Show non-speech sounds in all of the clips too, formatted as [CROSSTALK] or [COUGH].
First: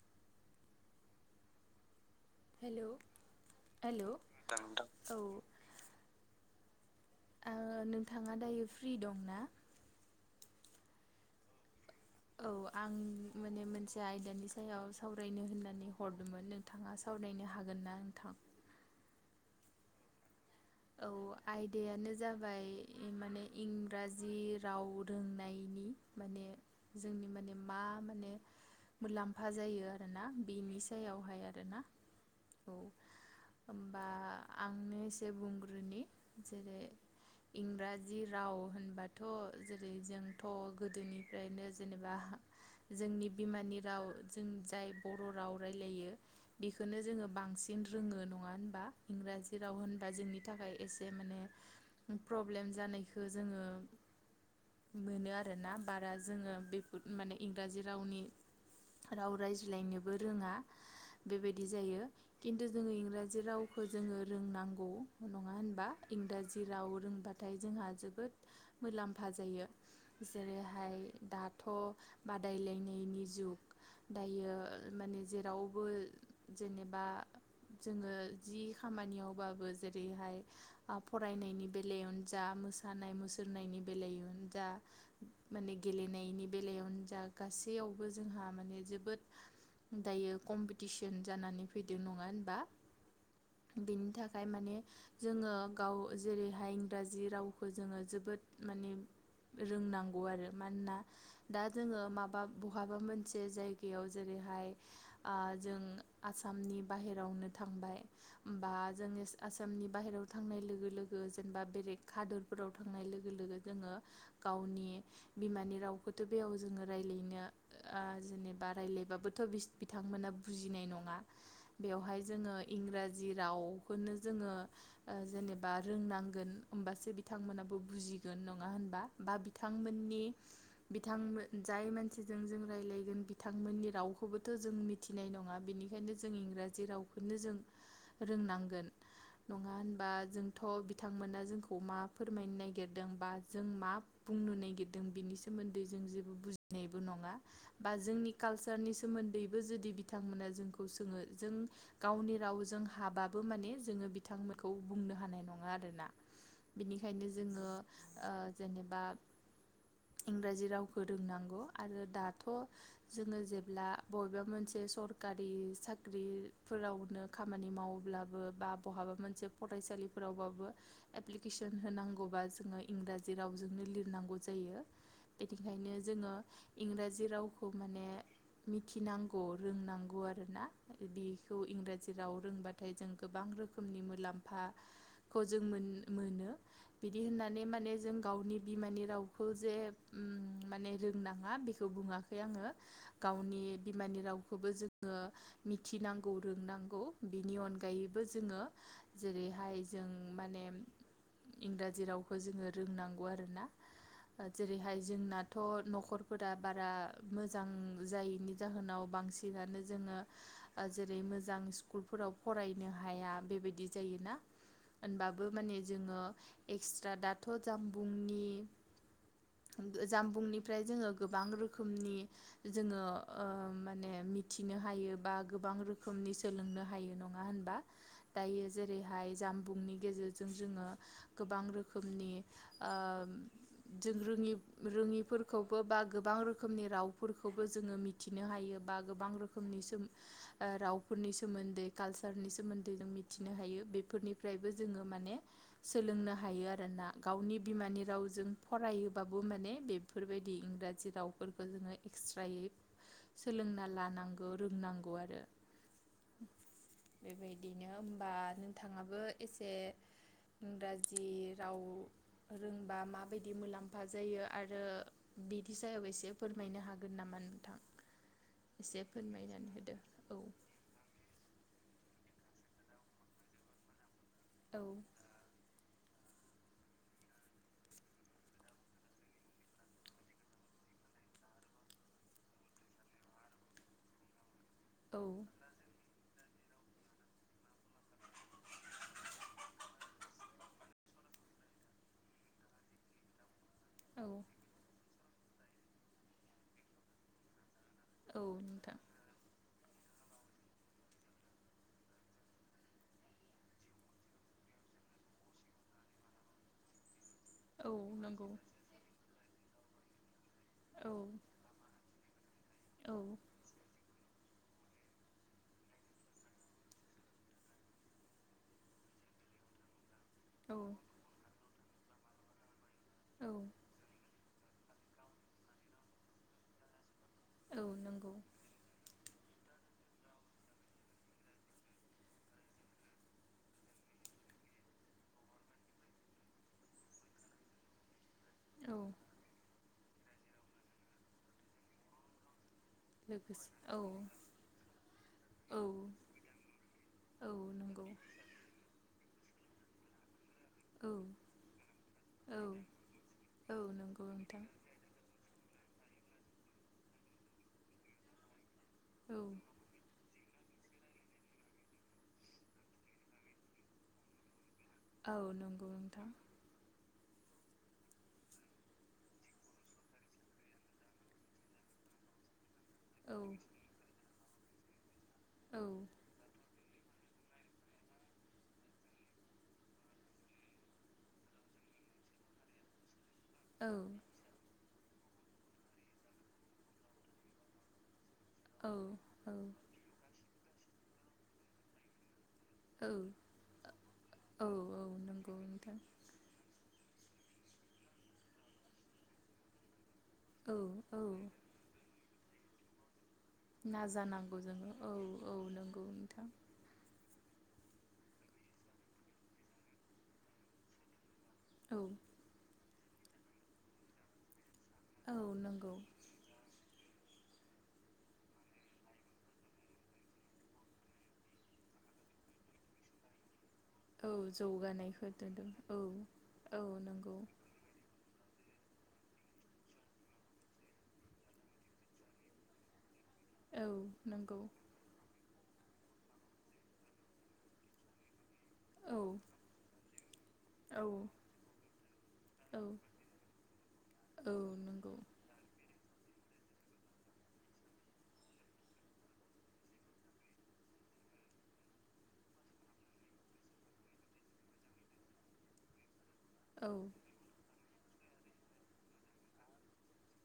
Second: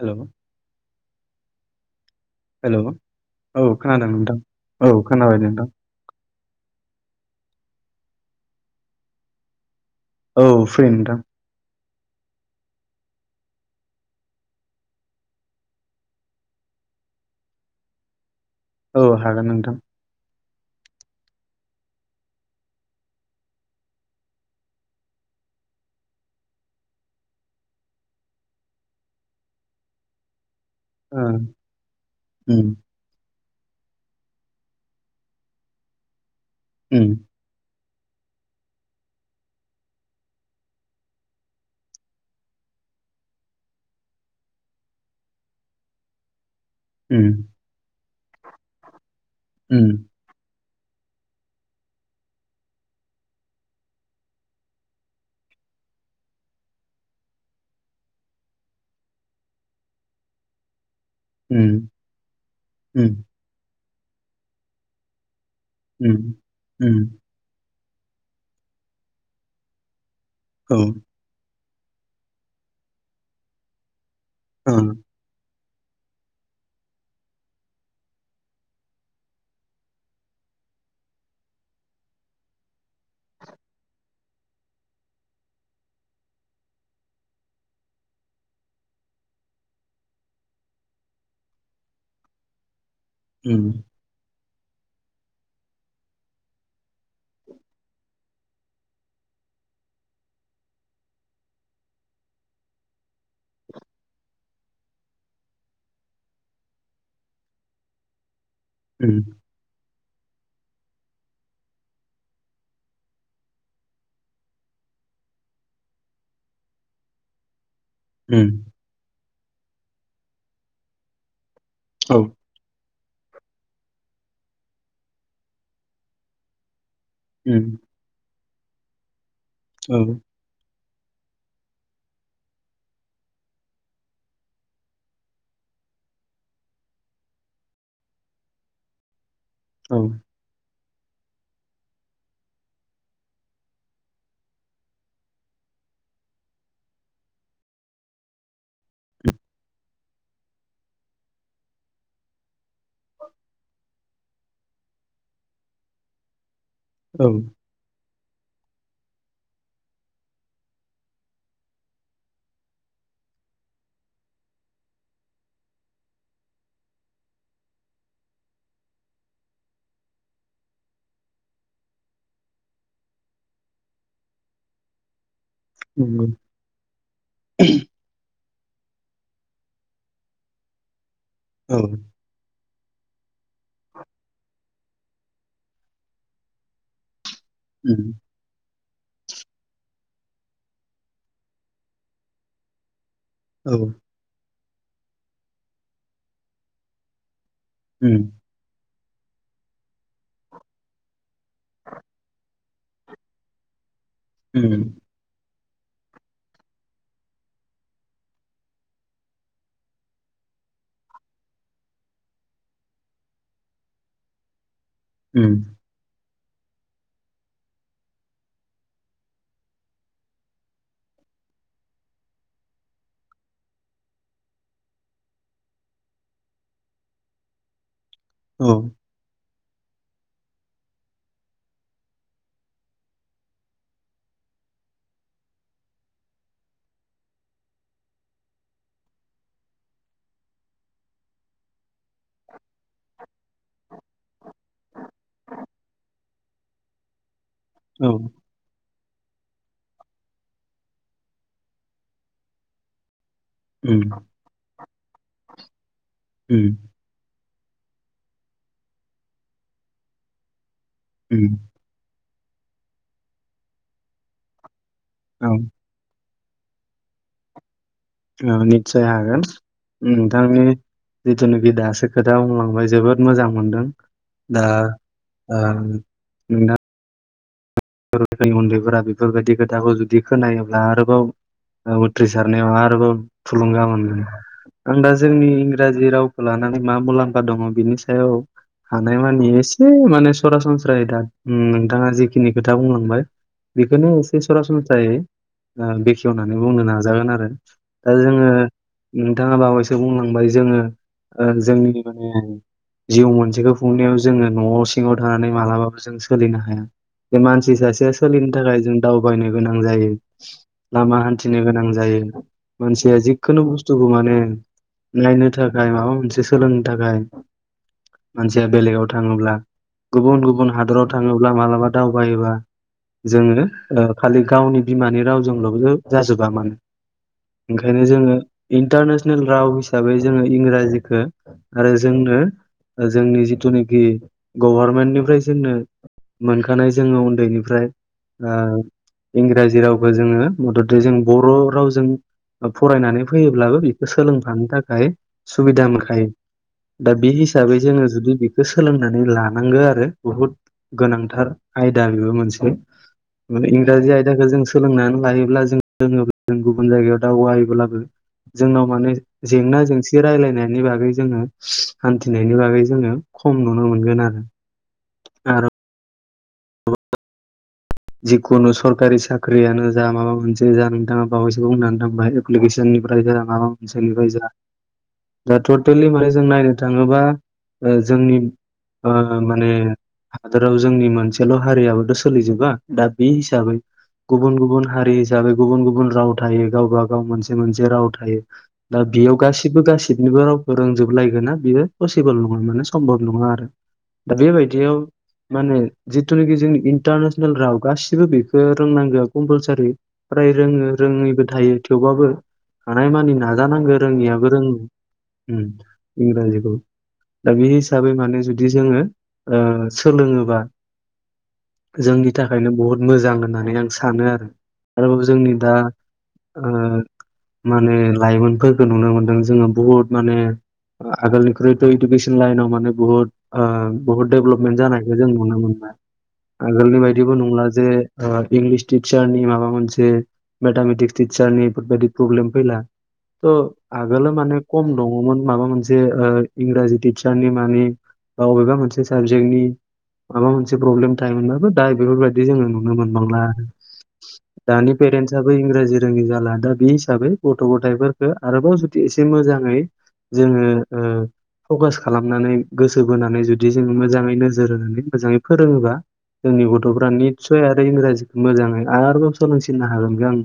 Hello hello औ hello खोनादों नोंथां औ ओ खोनाबाय नोंथां। ओ नोंथाङा दायो फ्रि दंना? औ फ्रि नोंथां औ आं माने मोनसे आयदानि सायाव सावरायनो होननानै हरदोंमोन नोंथाङा सा सावरायनो हागोन ना नोंथां? औ हागोन नोंथां औ आयदायानो जाबाय माने इंराजि राव रोंनाय नि माने जोंनि माने मा माने मुलाम्फा जायो आरोना बिनि ओं सायावहाय आरोना औ उम होमबा आंनो एसे बुं जेरै उम इंराज जि राव होनबाथ' जेरै जोंथ' गोदोनिफ्रायनो जेनेबा जो जोंनि बिमानि राव जों जाय बर' राव रायलायो बेखोनो उम जोङो बांसिन रोङो नङा होनबा इंराजि राव उम होनबा जोंनि थाखाय एसे माने प्रब्लेम जानायखौ जोङो मोनो आरोना बारा जोङो बेफोर माने इंराजि रावनि राव रायज्लायनोबो रोङा बेबायदि उम जायो खिन्थु जोङो उम इंराजि रावखौ जोङो रोंनांगौ नङा होनबा उम इंराजि राव उम रोंबाथाय जोंहा जोबोद मुलाम्फा जायो जे ओं दाथ' बादालायनायनि जुग दायो ओं माने जेराव बो जेनेबा जोङो जि खामानियावबाबो जेरैहाय ओ फरायनायनि बेलायावनो जा मोसानाय मुसुरनायनि बेलायावनो जा माने गेलेनायनि बेलायावनो जा गासैयावबो जोंहा माने जोबोद दायो कम्पिटिसन जानानै फैदों नङा होनबा उम बिनि थाखाय माने जोङो गाव जेरैहाय इंराजि रावखौ जोङो जोबोद माने रोंनांगौ आरो मानोना दा जोङो माबा बहाबा मोनसे जायगायाव जेरै बेहाय ओ जों आसामनि बाहेरावनो थांबाय बा उम जोंनिस आस नि बाहेराव थांनाय लोगो लोगो जेनेबा बेे हादोरफोराव थांनाय लोगो लोगो जोङो गाव नि बिमानि रावखौथ' बेयाव जोङो रायलायनो ओ उम जेनेबा रायलायबाबोथ' बिथांमोना बुजिनाय नङा औ बेवहाय जोङो इंराजि रावखौनो जोङो ओ जेनेबा रोंनांगोन होमबासो उम बिथांमोनाबो बुजिगोन नङा होनबा बा औ बिथांमोननि बिथांमोन जाय मानसिजों जों रायजलायगोन बिथांमोननि रावखौबोथ' जों मिथिनाय नङा बिनि खायनो जों इंराजि रावखोनो जों रोंनांगोन। नङा औ होनबा जोंथ' बिथांमोना जोंखौ मा फोरमायनो नागिरदों बा जों मा बुंनो नागिरदों बिनि सोमोन्दै जो जों बुजिनायबो नङा बा जोंनि कालसारनि सोमोन्दैबो जुदि बिथांमोना जोंखौ सोङो जों गावनि रावजों हाबाबो माने जोङो बिथांमोनखौ बुंनो हानाय नङा आरोना बिनिखायनो औ जोङो ओ जेनेबा इंराजि रावखौ रोंनांगौ आरो दाथ' जोङो जेब्ला बबेबा मोनसे सरकारि साख्रि फोरावनो खामानि मावोब्लाबो बा बहाबा मोनसे फरायसालिफोरावबाबो एप्लिकेसन होनांगौबा जोङो इंराजि रावजोंनो लिरनांगौ जायो बिनिखायनो नंगौ जोङो इंराजि रावखौ माने मिथिनांगौ रोंनांगौ आरोना बेखौ औ इंराजि राव रोंबा थाय जों गोबां रोखोमनि मुलामफाखौ जों मोन मोनो। बि दि होननानै माने उम जों गावनि बिमानि रावखो जे उम माने रोंनाङा बेखौ बुङाखै आङो। गावनि औ बिमानि रावखौबो जोङो मिथिनांगौ रोंनांगौ। बिनि अनगायैबो उम जोङो जेरैहाय जों माने इंराजि रावखौ जोङो रोंनांगौ आरोना उम जेरैहाय जोंना थ' न'खरफोरा बारा मोजां जायैनि जाहोनाव बांसिनानो जोङो आ जेरै मोजां स्कुलफोराव फरायनो हाया बेबायदि जायोना होनबाबो उम माने जोङो एक्सट्रा दाथ' जानबुंनि जानबुंनिफ्राय जोङो गोबां रोखोमनि जोङो ओ माने मिथिनो हायो बा गोबां रोखोमनि सोलोंनो हायो नङा होनबा? दायो औ औ जेरैहाय जामबुंनि गेजेरजों जोङो गोबां रोखोमनि ओ जों रो ङि रोङिफोरखौबो बा गोबां रोखोमनि रावफोरखौबो जोङो मिथिनो हायो बा गोबां रोखोमनि सोम ओ रावफोरनि सोमोन्दै कालसारनि सोमोन्दै जों मि थिनो हायो बेफोरनिफ्रायबो जोङो माने सोलोंनो हायो आरो ना। गावनि बिमानि उम रावजों फरायो बाबो माने बेफोरबायदि इंराजि रावफोरखौ जोङो एक्स्रायै सोलोंना लानांगौ रोंनांगौ आरो। उम बेबायदिनो होमबा नोंथाङाबो एसे इंराजि उम राव रोंबा माबायदि मुलाम्फा जायो आरो औ बिदि जायाव एसे फोरमायनो हागोन नामा नोंथां? ओ एसे निस्सय हागोन फोरमायनानै होदो औ नोंथांनि जिथुुनिकि दासो खोथा बुंलांबाय जोबोद मोजां मोनदों दा ओ नोंना [UNINTELLIGIBLE] उनदैफोरा बेफोरबायदि खोथाखौ जुदि खोनायोब्ला आरोबाव ओ उथ्रिसारनायाव आरोबाव थुलुंगा मोनगोन आं दा औ जोंनि इंराजि राव लानानै मा मुलामफा दङ बिनि सायाव हानायमानि एसे माने सरासनस्रायै दा नोंथाङा जिखिनि खोथा बुंलांबाय बेखौनो एसे औ सरासनस्रायै आ बेखेवनानै बुंनो नाजागोन आरो दा औ जोङो नोंथां नोंथाङा बावैसो बुं लांबाय जोङो ओ जोंनि माने जिउ मोनसेखौ खुंनायाव जोङो न'आव सिङाव थानानै मालाबाबो जों सोलिनो हाया। बे मानसि औ सासेया नंगौ सोलिनो थाखाय जों दावबायनो गोनां जायो। औ लामा हानथिनो गोनां जायो औ मानसिया जिखुनु बुस्थुखौ माने नायनो थाखाय माबा मोनसे सोलोंनो थाखाय मानसिया बेलेगाव थाङोब्ला गुबुन गुबुन औ हादराव थाङोब्ला मालाबा दावबायोबा औ जोङो खालि गावनि बिमानि रावजोंल' जाजोबा माने औ ओंखायनो नंगौ जोङो इनटारनेस ल राव हिसाबै जोङो इंराजिखौ आरो जोंनो जोंनि जिथुनाखि गभारमेन्टनिफ्राय जोंनो मोन खानाय जोङो उन्दैनिफ्राय ओ औ इंराजि राव बो जोङो मददै जों बर' रावजों फरायनानै लोगोसे फैयोब्लाबो औ बेखौ सोलोंफानो थाखाय औ सुबिदा मोनखायो दा बे औ हिसाबै नंगौ जोङो जुदि बेखौ सोलोंनानै लानांगो आरो बहुद औ गोनांथार आयदा बेबो औ मोनसे माने औ इंराजि नंगौ आयदाखौ जों नोंथां सोलोंनानै लायोब्ला जों जोङो जों गुबुन गुबुन जायगायाव दावगायोब्लाबो जोंनाव माने औ जेंना जेंसि रायलाय नायनि बागै जोङो हान्थिनायनि बागै जोङो खम नुनो मोनगोन आरो औ आरो नंगौ नोंथां जिखुनु सरकारि साख्रियानो जा माबा मोनसे जा नोंथाङा बावैसो बुंनानै थांबाय एप्लिकेश [UNINTELLIGIBLE] औ ओसोलनिफ्राय जा दा औ टटेलि माने जों नायनो थाङोबा ओ जोंनि ओ माने हादोराव जोंनि मोनसेल' हारियाबोथ' सोलिजोबा दा बे हिसाबै औ गुबुन गुबुन हारि हिसाबै गुबुन गुबुन राव थायो गावब गाव मोनसे मोनसे राव थायो औ दा बेयाव गासिबो गासिबनिबो रावखौ रोंजोबलायगोन ना बेयो पसिबोल नङा माने औ समब'ब नङा आरो दा बे औ बायदियाव औ नंगौ मा होनो नोंथां जितुनाखि जोंनि इनथारनेस नेल राव गासिबो बेखौ रोंनांगौ कम्पालसरि फ्राय औ रोङो औ रोङैबो थायो थेवबाबो हानायमानि नाजानांगोन रोङियाबो नाजानांगौ जोङो औ औ रोङो नंगौ नोंथां इंराजिखौ दा बे हिसा बै माने जुदि जोङो ओ सोलोङोबा औ जोंनि थाखाय बुहुत मोजां होननानै आं सानो आरो औ जोंनि दा ओ माने लाइमोनफोरखौ नुनो मोनदों जोङो बुहुत माने आगोलनिख्रुइथ' इडुकेसन लाइनाव माने बुहुत ओ बहुत औ दडेभलपमेन्ट जानायखौ जौगानायखौ जों नुनो दोनदों मोनबाय औ औ आगोलनि बायदिबो नंगौ नंला जे ओ इंलिस टिचार नि माबा मोनसे मेथामेटिक्स टिचार नि बेफोरबायदि प्रब्लेम फैला त औ आगोलो नंगौ माने खम दङमोन माबा मोनसे ओ इंराजि टिचारनि मानि अबेबा मोनसे औ साबजेक्टनि माबा मोनसे औ प्रब्लेम थायो मोनबाबो बेफोरबायदि जोङो औ नुनो मोनबांला आरो औ दानि नंगौ पेरेनसआथ इंग्राजि रोङि जाला दा बे हिसाबै गथ' गथायफोरखौ आरोबाव जुदि एसे मोजाङै जोङो ओ फकास खालामनानै गोसो बोनानै जुदि जों मोजाङै नोजोर होनानै मोजाङै फोरोङोबा जोंनि औ गथ'फ्रा निसय आरो इंराजिखौ मोजाङै आरोबाव सोलोंसिननो हागोनखौ आं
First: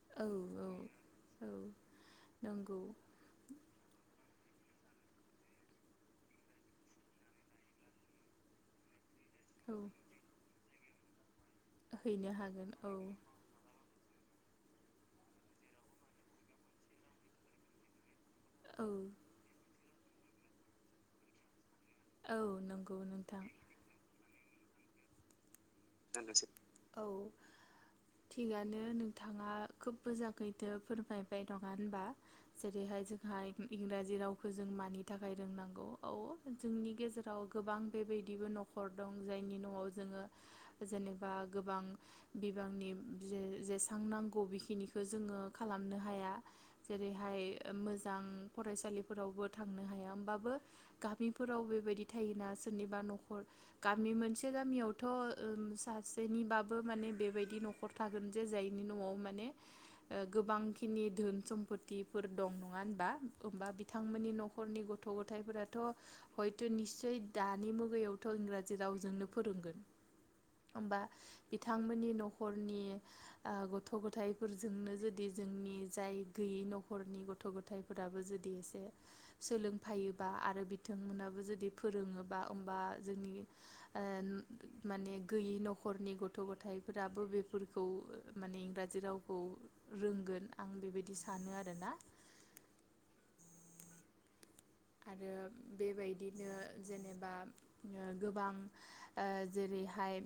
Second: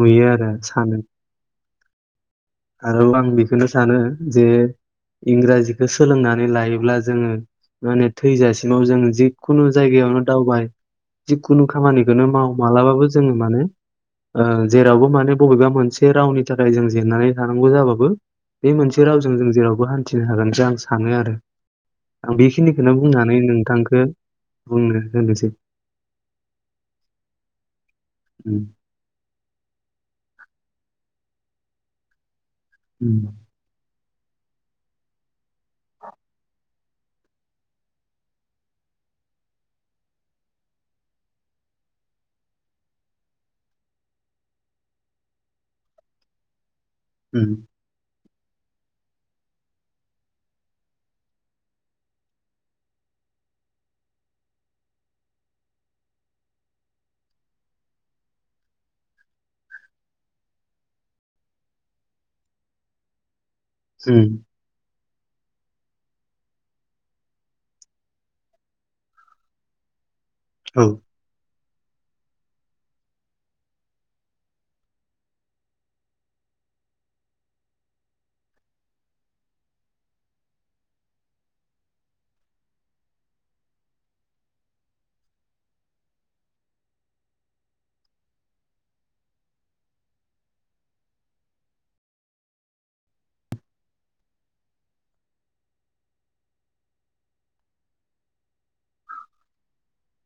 नुयो औ आरो औ सानो औ नंगौ आरो आं बेखौनो सानो जे इंराजिखौ सोलोंनानै लायोब्ला जोङो माने थैजासिमाव जोङो जि खुनु औ जायगायावनो दावबाय जिखुनु खामानिखौनो हैनो माव हागोन औ मालाबाबो जोङो माने ओ जेरावबो माने बबेबा मोनसे रावनि थाखाय जों जेननानै थानांगौ जाबाबो बे औ मोनसे रावजों जों जेरावबो हान्थिनो हागोनखो आं सानो आरो आं औ बेखिनिखौनो नंगौ बुंनानै नोंथां नोंथांखौ बुंनो होनोसै होनोसै औ उम थिगानो नोंथाङा खोब मोजांखैदो फोरमाय बाय नङा होनबा जेरैहाय उम जोंना इंग्रा जि रावखौ जों मानि थाखाय रोंनांगौ औ जोंनि गेजेराव गोबां बेबायदिबो न'खर दं जायनि न'आव जोङो जेनेबा गोबां बिबांनि जे जेसां नांगौ बेखिनिखौ जोङो खालाम नो हाया जेरैहाय उम मोजां फरायसालिफोरावबो थांनो हाया होमबाबो गामिफोराव बेबायदि थायोना सोरनिबा न'खर गामि मोनसे गामियावथ' ओम सासेनिबाबो माने बेबायदि न'खर थागोन जे जायनि न'आव माने ओ गोबांखिनि धोन सम्पतिफोर दं नङा होनबा होनबा उम बिथांमोननि न'खरनि गथ' गथ' गथायाइफोराथ' हयथ' निस्सय दानि मुगायावथ' इंराजि रावजोंनो फोरोंगोन औ होमबा बिथांमोननि न'खरनि ओ गथ' गथायाइफोरजोंनो जुदि जोंनि जाय गैयि न'खरनि गथ' गथफोराबो जुदि एसे सोलोंफायोबा आरो बिथांमोनाबो जुदि फोरोङोबा होमबा जोंनि ओ माने गैयि न'खरनि गथ' गथायाइफोराबो बेफोरखौ माने इंराजि रावखौ रोंगोन आं बेबायदि सानो आरोना आरो बेबायदिनो जेनेबा गोबां ओ जेरै बेहाय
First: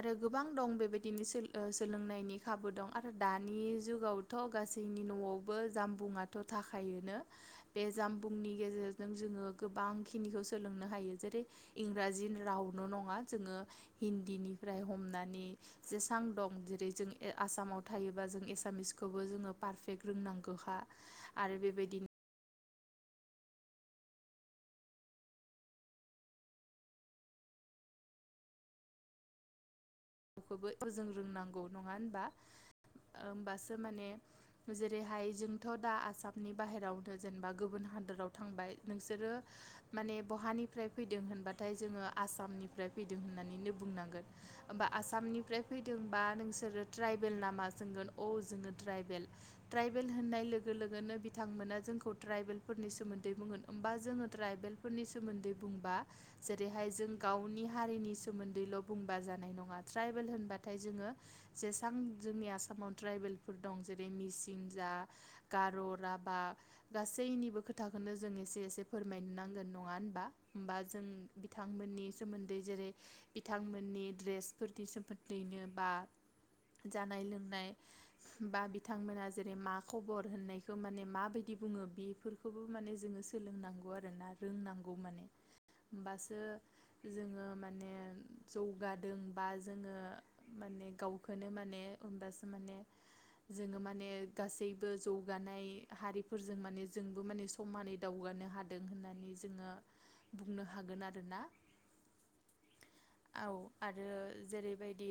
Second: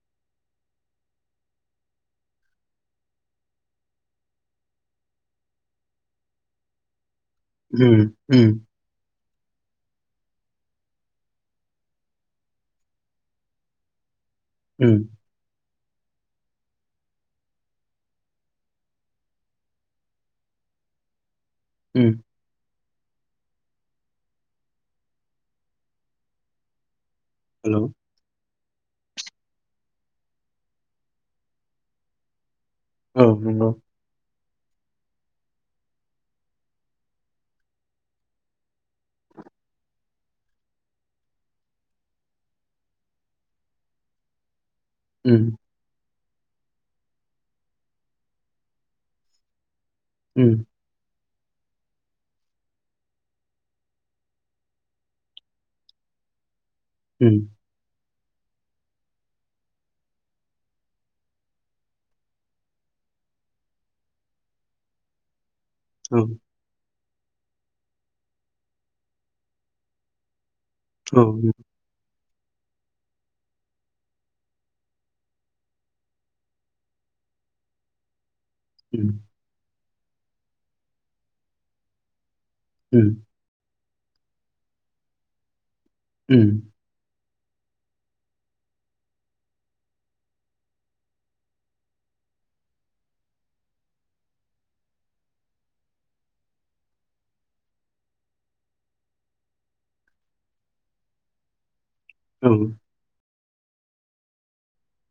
आरो गोबां दं बेबायदिनो सोलो-सोलोंनायनि खाबु दं आरो दानि जुगावथ' गासैनि न'आवबो जामबुंआथ' थाखायोनो बे उम उम उम जामबुंनि गेजेरजों जोङो गोबांखिनिखौ सोलोंनो हायो जेरै इंराजि रावनो नङा जोङो हिन्दीनि फ्राय उम हमनानै जेसां दं जेरै जों ए आसामाव थायोबा जों एसामिसखौबो जोङो पारफेक्ट रोंनांगौ। अखा आरो बेबायदिनो हेलौ बेफोरखौबो जों रोंनांगौ नङा होनबा औ नंगौ होमबासो माने जेरैहाय जोंथ' दा आसामनि बाहेरावनो जेनेबा गुबुन हादोराव थांबाय नोंसोरो माने बहानिफ्राय फैदों होनबाथाय जोङो आसामनिफ्राय फैदों होननानैनो बुंनांगोन होमबा उम आसामनिफ्राय फैदोंबा नोंसोरो ट्राइबेल नामा सोंगोन औ जोङो ट्राइबेल ट्राइबेल होननाय उम लोगो लोगोनो बि बिथांमोना जोंखौ ट्राइबेल फोरनि सोमोन्दै बुंगोन होमबा जोङो ट्राइबेलफोरनि सोमोन्दै बुंबा जे रैहाय जों उम गावनि हारिनि सोमोनदैल' बुंबा जानाय नङा ट्राइबेल होनबाथाय जोङो जेसेबां जोंनि आसामाव ट्राइबेलफोर दं जेरै मिसिं जा आ गार' औ राभा गासैनिबो खोथाखौनो जों एसे एसे फोरमायनो नांगोन नङा होनबा होमबा जों औ बिथांमोननि सोमोन्दै जेरै बिथांमोननि ड्रेस फोरनि सोमोनदैनो बा जानाय लोंनाय बा उम बिथांमोना जेरै मा खबर होननायखौ माने माबायदि बुङो बेफोरखौ खौबो माने उम जोङो सोलोंनांगौ आरोना रोंनांगौ माने होमबासो उम जोङो माने जौगादों बा जोङो माने गावखौनो माने होमबासो माने जोङो माने गासैबो जौगानाय हारिफोरजों माने जोंबो माने समानै दावगा नो हादों होननानै जोङो बुंनो हागोन आरोना। औ औ आरो जेरैबायदि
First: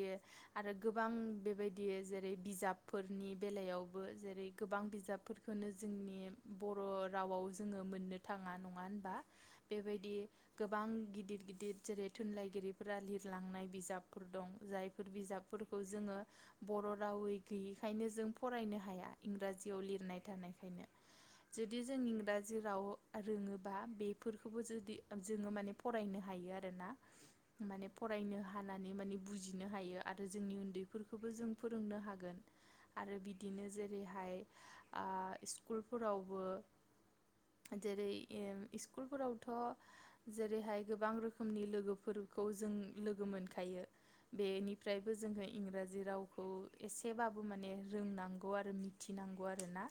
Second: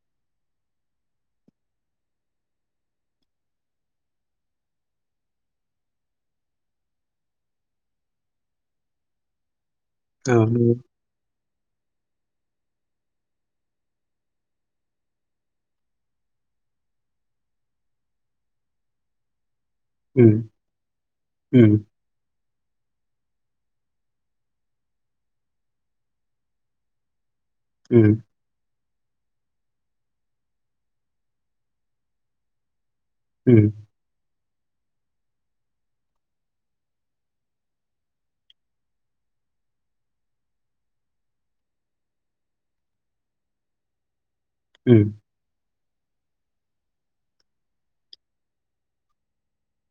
आरो गोबां बेबायदि जेरै बिजाबफोरनि बेलायावबो जेरै रै गोबां बिजाबफोरखौनो जोंनि बर' रावाव जोङो मोननो थाङा नङा होनबा बेबायदि औ नंगौ गोबां गिदिर गिदिर जेरै थुनलाइगिरिफोरा लिरलांनाय बिजाबफोर दं जायफोर बिजाबफोरखौ जोङो बर' रावै गैयिखायनो जों फरायनो हाया इंराजियाव लिरनाय उम थानायखायनो उम जुदि जों इंराजि राव रोङोबा बेफोरखौबो जुदि जोङो माने फरायनो हायो आरोना। माने उम फरायनो हायो माने बुजिनो हायो आरो जोंनि उन्दैफोरखौबो जों फोरोंनो हागोन। आरो उम बिदिनो जेरैहाय आ स्कुलफोरावबो जेरै इ-स्कुलफोरावथ' जेरैहाय गोबां रोखोमनि लोगोफोर खौ जों लोगो मोनखायो उम बेनिफ्रायबो जोङो इंराजि रावखौ एसेबाबो माने रोंनांगौ आरो मिथिनांगौ आरो ना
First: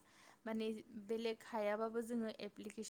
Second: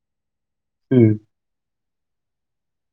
माने उम बेलेग हायाबाबो जोङो एप्लिकेसन